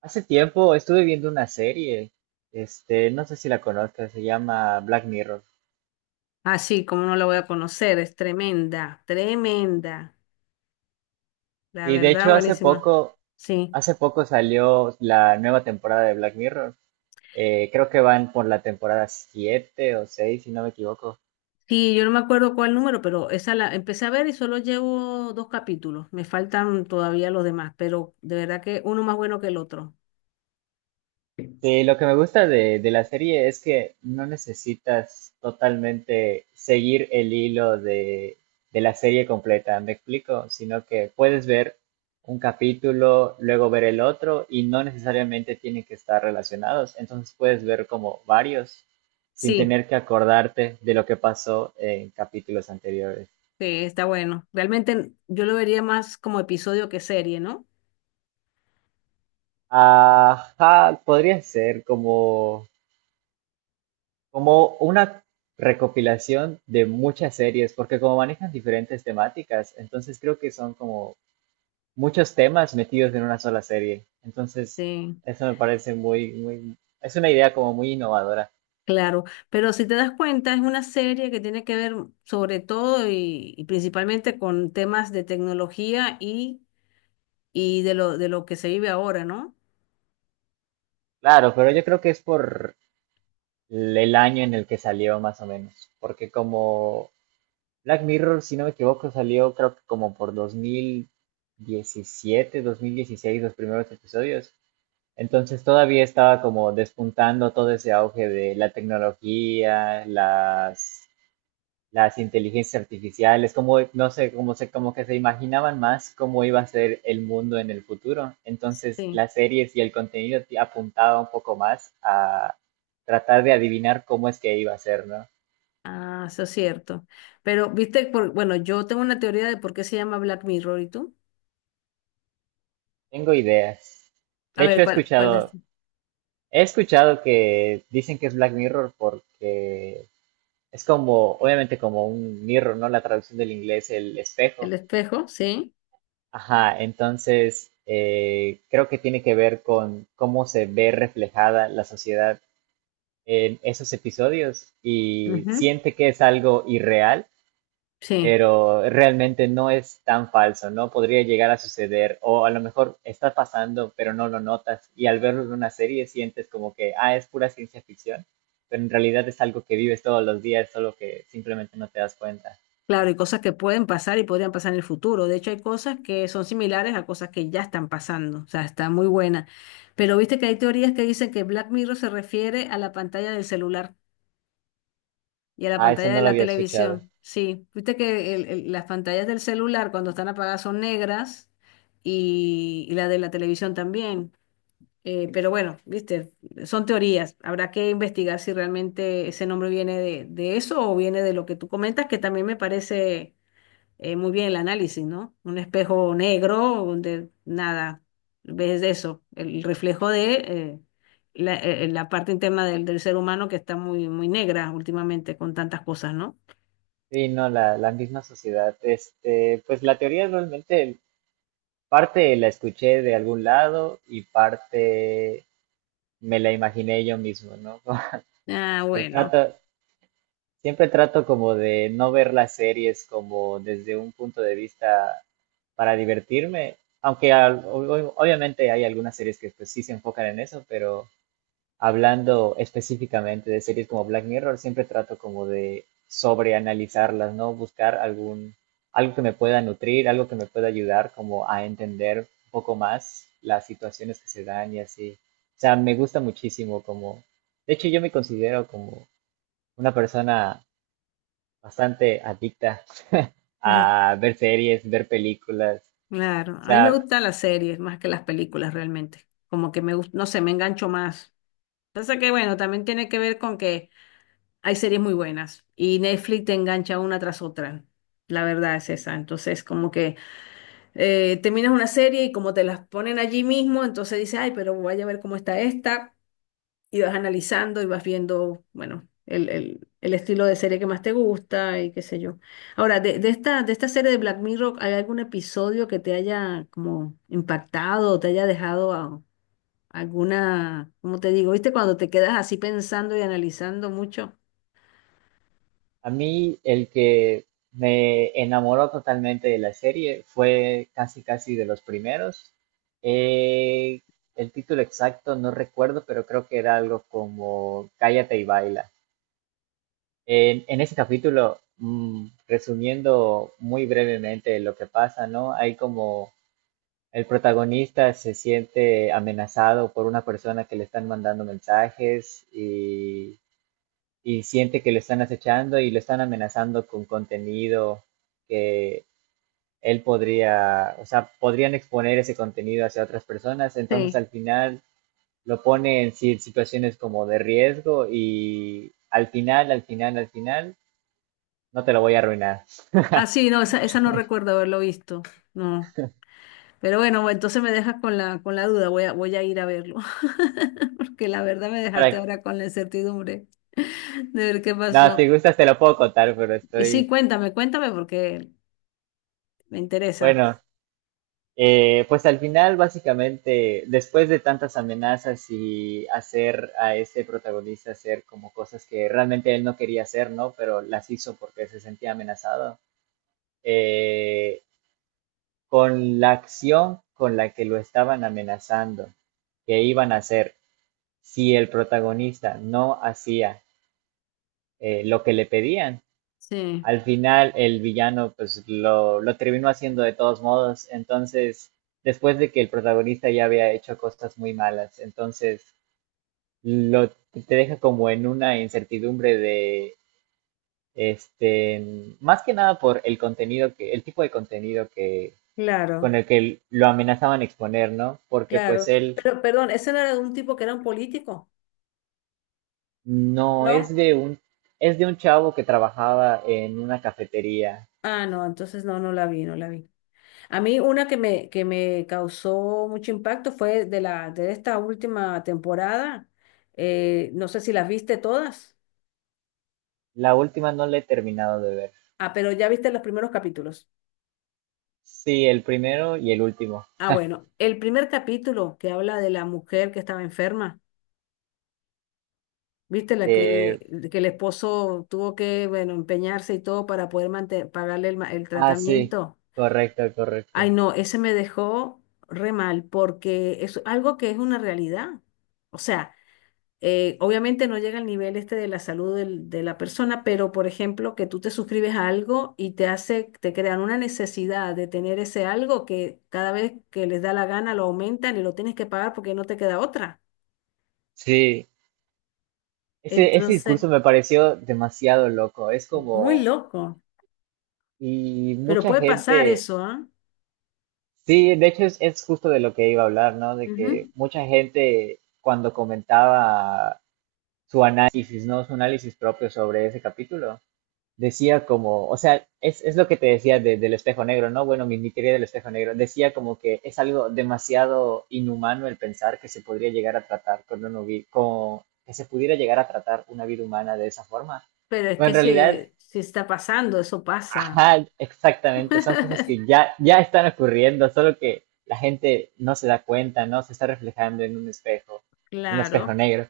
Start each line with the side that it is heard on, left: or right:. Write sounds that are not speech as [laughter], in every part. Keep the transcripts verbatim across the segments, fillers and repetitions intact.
right: Hace tiempo estuve viendo una serie, este, no sé si la conozcas, se llama Black Mirror.
left: Ah, sí, cómo no la voy a conocer, es tremenda, tremenda, la
right: Y de
left: verdad,
right: hecho hace
left: buenísima.
right: poco,
left: Sí,
right: hace poco salió la nueva temporada de Black Mirror. Eh, creo que van por la temporada siete o seis, si no me equivoco.
left: sí, yo no me acuerdo cuál número, pero esa la empecé a ver y solo llevo dos capítulos, me faltan todavía los demás, pero de verdad que uno más bueno que el otro.
right: Sí, lo que me gusta de, de la serie es que no necesitas totalmente seguir el hilo de, de la serie completa, ¿me explico? Sino que puedes ver un capítulo, luego ver el otro y no necesariamente tienen que estar relacionados. Entonces puedes ver como varios sin
left: Sí,
right: tener que acordarte de lo que pasó en capítulos anteriores.
left: sí, está bueno. Realmente yo lo vería más como episodio que serie, ¿no?
right: Ajá, podría ser como como una recopilación de muchas series, porque como manejan diferentes temáticas, entonces creo que son como muchos temas metidos en una sola serie. Entonces,
left: Sí,
right: eso me parece muy, muy, es una idea como muy innovadora.
left: claro, pero si te das cuenta, es una serie que tiene que ver sobre todo y, y principalmente con temas de tecnología y y de lo, de lo que se vive ahora, ¿no?
right: Claro, pero yo creo que es por el año en el que salió más o menos, porque como Black Mirror, si no me equivoco, salió creo que como por dos dos mil diecisiete dos mil dieciséis los primeros episodios. Entonces todavía estaba como despuntando todo ese auge de la tecnología, las, las inteligencias artificiales, como, no sé, como, se, como que se imaginaban más cómo iba a ser el mundo en el futuro. Entonces
left: Sí,
right: las series y el contenido ti- apuntaba un poco más a tratar de adivinar cómo es que iba a ser, ¿no?
left: ah, eso es cierto. Pero, viste, por, bueno, yo tengo una teoría de por qué se llama Black Mirror, ¿y tú?
right: Tengo ideas.
left: A
right: De hecho,
left: ver,
right: he
left: ¿cuál, cuál es?
right: escuchado, he escuchado que dicen que es Black Mirror porque es como, obviamente como un mirror, ¿no? La traducción del inglés, el espejo.
left: El espejo, sí.
right: Ajá, entonces eh, creo que tiene que ver con cómo se ve reflejada la sociedad en esos episodios y
left: Ujú.
right: siente que es algo irreal,
left: Sí,
right: pero realmente no es tan falso, ¿no? Podría llegar a suceder o a lo mejor está pasando, pero no lo notas y al verlo en una serie sientes como que, ah, es pura ciencia ficción, pero en realidad es algo que vives todos los días, solo que simplemente no te das cuenta.
left: claro, y cosas que pueden pasar y podrían pasar en el futuro. De hecho, hay cosas que son similares a cosas que ya están pasando, o sea, está muy buena. Pero viste que hay teorías que dicen que Black Mirror se refiere a la pantalla del celular. Y a la
right: Ah, eso
left: pantalla de
right: no lo
left: la
right: había escuchado.
left: televisión, sí. Viste que el- el- las pantallas del celular cuando están apagadas son negras y, y la de la televisión también. Eh, pero bueno, viste, son teorías. Habrá que investigar si realmente ese nombre viene de, de eso o viene de lo que tú comentas, que también me parece eh, muy bien el análisis, ¿no? Un espejo negro donde nada, ves eso, el reflejo de eh, la, eh, la parte interna del, del ser humano que está muy, muy negra últimamente con tantas cosas, ¿no?
right: Sí, no, la, la misma sociedad. Este, pues la teoría realmente parte la escuché de algún lado y parte me la imaginé yo mismo, ¿no? [laughs]
left: Ah,
right: Pero
left: bueno,
right: trato, siempre trato como de no ver las series como desde un punto de vista para divertirme, aunque al- ob- ob- obviamente hay algunas series que pues sí se enfocan en eso, pero hablando específicamente de series como Black Mirror, siempre trato como de sobreanalizarlas, ¿no? Buscar algún, algo que me pueda nutrir, algo que me pueda ayudar como a entender un poco más las situaciones que se dan y así. O sea, me gusta muchísimo como, de hecho yo me considero como una persona bastante adicta [laughs]
left: eh,
right: a ver series, ver películas.
left: claro.
right: O
left: A mí me
right: sea,
left: gustan las series más que las películas realmente. Como que me gusta, no sé, me engancho más. Pasa que, bueno, también tiene que ver con que hay series muy buenas y Netflix te engancha una tras otra. La verdad es esa. Entonces, como que eh, terminas una serie y como te las ponen allí mismo, entonces dices, ay, pero voy a ver cómo está esta, y vas analizando y vas viendo, bueno, el, el- el estilo de serie que más te gusta y qué sé yo. Ahora, de, de esta, de esta serie de Black Mirror, ¿hay algún episodio que te haya como impactado o te haya dejado a- alguna, ¿cómo te digo? ¿Viste cuando te quedas así pensando y analizando mucho?
right: a mí el que me enamoró totalmente de la serie fue casi casi de los primeros. Eh, el título exacto no recuerdo, pero creo que era algo como Cállate y baila. En, en ese capítulo, mm, resumiendo muy brevemente lo que pasa, ¿no? Hay como el protagonista se siente amenazado por una persona que le están mandando mensajes y y siente que lo están acechando y lo están amenazando con contenido que él podría, o sea, podrían exponer ese contenido hacia otras personas, entonces
left: Sí.
right: al final lo pone en si- situaciones como de riesgo y al final, al final, al final, no te lo voy a arruinar.
left: Ah, sí, no, esa, esa no recuerdo haberlo visto. No. Pero bueno, entonces me dejas con la, con la duda, voy a, voy a ir a verlo, [laughs] porque la verdad me dejaste
right: Para,
left: ahora con la incertidumbre [laughs] de ver qué
right: no,
left: pasó.
right: si gustas te lo puedo contar, pero
left: Y sí,
right: estoy,
left: cuéntame, cuéntame porque me interesa.
right: bueno, Eh, pues al final, básicamente, después de tantas amenazas y hacer a este protagonista hacer como cosas que realmente él no quería hacer, ¿no? Pero las hizo porque se sentía amenazado, eh, con la acción con la que lo estaban amenazando, que iban a hacer si el protagonista no hacía eh, lo que le pedían,
left: Sí.
right: al final el villano pues lo, lo terminó haciendo de todos modos. Entonces, después de que el protagonista ya había hecho cosas muy malas, entonces lo, te deja como en una incertidumbre de, este, más que nada por el contenido que, el tipo de contenido que,
left: Claro,
right: con el que lo amenazaban exponer, ¿no? Porque pues
left: claro.
right: él
left: Pero, perdón, ese no era de un tipo que era un político,
right: no
left: ¿no?
right: es de un, es de un chavo que trabajaba en una cafetería.
left: Ah, no, entonces no, no la vi, no la vi. A mí una que me, que me causó mucho impacto fue de la, de esta última temporada. Eh, no sé si las viste todas.
right: La última no la he terminado de ver.
left: Ah, pero ya viste los primeros capítulos.
right: Sí, el primero y el último.
left: Ah, bueno, el primer capítulo que habla de la mujer que estaba enferma, ¿viste? La que,
right: De...
left: que el esposo tuvo que, bueno, empeñarse y todo para poder mante- pagarle el, ma- el
right: Ah, sí,
left: tratamiento.
right: correcto, correcto.
left: Ay, no, ese me dejó re mal porque es algo que es una realidad. O sea, eh, obviamente no llega al nivel este de la salud del- de la persona, pero por ejemplo, que tú te suscribes a algo y te hace, te crean una necesidad de tener ese algo que cada vez que les da la gana lo aumentan y lo tienes que pagar porque no te queda otra.
right: Sí, ese, ese
left: Entonces,
right: discurso me pareció demasiado loco. Es
left: muy
right: como,
left: loco,
right: y
left: pero
right: mucha
left: puede pasar
right: gente,
left: eso, ¿ah?
right: sí, de hecho es, es justo de lo que iba a hablar, ¿no? De que
left: Ujú.
right: mucha gente cuando comentaba su análisis, ¿no? Su análisis propio sobre ese capítulo, decía como, o sea, es, es lo que te decía de- del espejo negro, ¿no? Bueno, mi, mi teoría del espejo negro decía como que es algo demasiado inhumano el pensar que se podría llegar a tratar con una vi- con, que se pudiera llegar a tratar una vida humana de esa forma.
left: Pero es
right: Pero en
left: que
right: realidad,
left: si, si está pasando, eso pasa.
right: ajá, exactamente, son cosas
left: [laughs]
right: que ya, ya están ocurriendo, solo que la gente no se da cuenta, ¿no? Se está reflejando en un espejo, un espejo
left: Claro,
right: negro.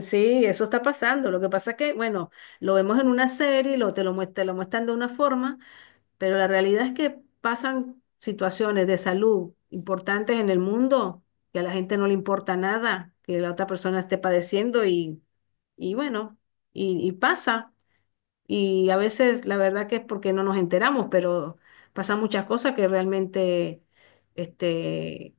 left: sí, eso está pasando. Lo que pasa es que, bueno, lo vemos en una serie, lo, te lo, muest- te lo muestran de una forma. Pero la realidad es que pasan situaciones de salud importantes en el mundo, que a la gente no le importa nada, que la otra persona esté padeciendo y, y bueno, y, y pasa. Y a veces la verdad que es porque no nos enteramos, pero pasan muchas cosas que realmente este,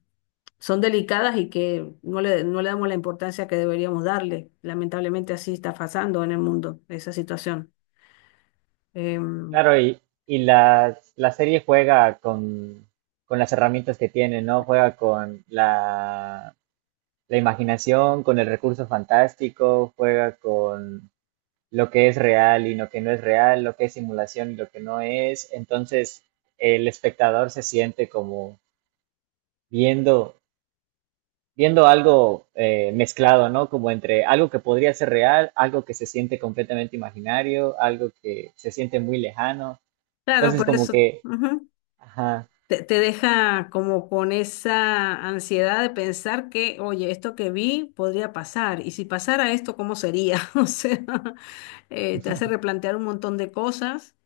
left: son delicadas y que no le, no le damos la importancia que deberíamos darle. Lamentablemente así está pasando en el mundo esa situación. Em,
right: Claro, y, y la, la serie juega con, con las herramientas que tiene, ¿no? Juega con la, la imaginación, con el recurso fantástico, juega con lo que es real y lo que no es real, lo que es simulación y lo que no es. Entonces, el espectador se siente como viendo, viendo algo eh, mezclado, ¿no? Como entre algo que podría ser real, algo que se siente completamente imaginario, algo que se siente muy lejano.
left: claro,
right: Entonces,
left: por
right: como
left: eso.
right: que,
left: Ujú.
right: ajá,
left: te, te deja como con esa ansiedad de pensar que, oye, esto que vi podría pasar, y si pasara esto, ¿cómo sería? [laughs] O sea, eh, te hace replantear un montón de cosas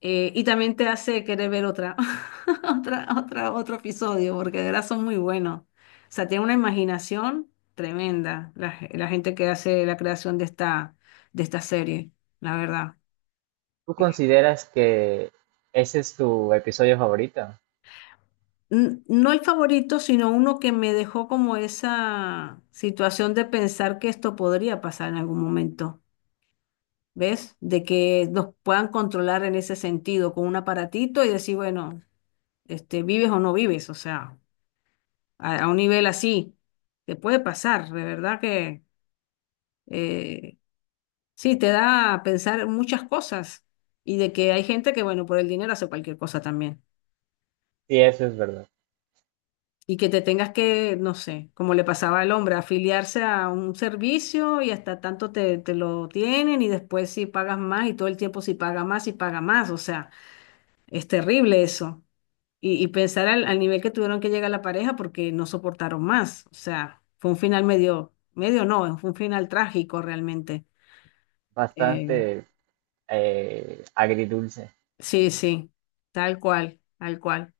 left: eh, y también te hace querer ver otra, [laughs] otra, otra, otro episodio, porque de verdad son muy buenos. O sea, tiene una imaginación tremenda la, la gente que hace la creación de esta, de esta serie, la verdad.
right: ¿tú consideras que ese es tu episodio favorito?
left: N- no el favorito, sino uno que me dejó como esa situación de pensar que esto podría pasar en algún momento, ¿ves? De que nos puedan controlar en ese sentido con un aparatito y decir, bueno, este, vives o no vives, o sea, a, a un nivel así, te puede pasar, de verdad que eh, sí, te da a pensar muchas cosas y de que hay gente que, bueno, por el dinero hace cualquier cosa también.
right: Sí, eso es verdad.
left: Y que te tengas que, no sé, como le pasaba al hombre, afiliarse a un servicio y hasta tanto te, te lo tienen y después si pagas más y todo el tiempo si paga más y paga más. O sea, es terrible eso. Y, y pensar al, al nivel que tuvieron que llegar la pareja porque no soportaron más. O sea, fue un final medio, medio no, fue un final trágico realmente. Eh,
right: Bastante eh, agridulce.
left: sí, sí, tal cual, tal cual.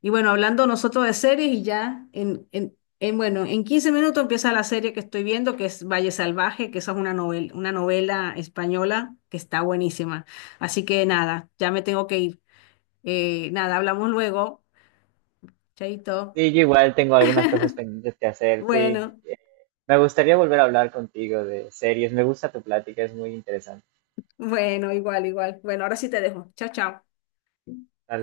left: Y bueno, hablando nosotros de series y ya en, en, en, bueno, en quince minutos empieza la serie que estoy viendo, que es Valle Salvaje, que esa es una novela, una novela española que está buenísima. Así que nada, ya me tengo que ir. Eh, nada, hablamos luego. Chaito.
right: Sí, yo igual tengo algunas cosas pendientes que hacer. Sí,
left: Bueno,
right: me gustaría volver a hablar contigo de series. Me gusta tu plática, es muy interesante.
left: bueno, igual, igual. Bueno, ahora sí te dejo. Chao, chao.
right: Tal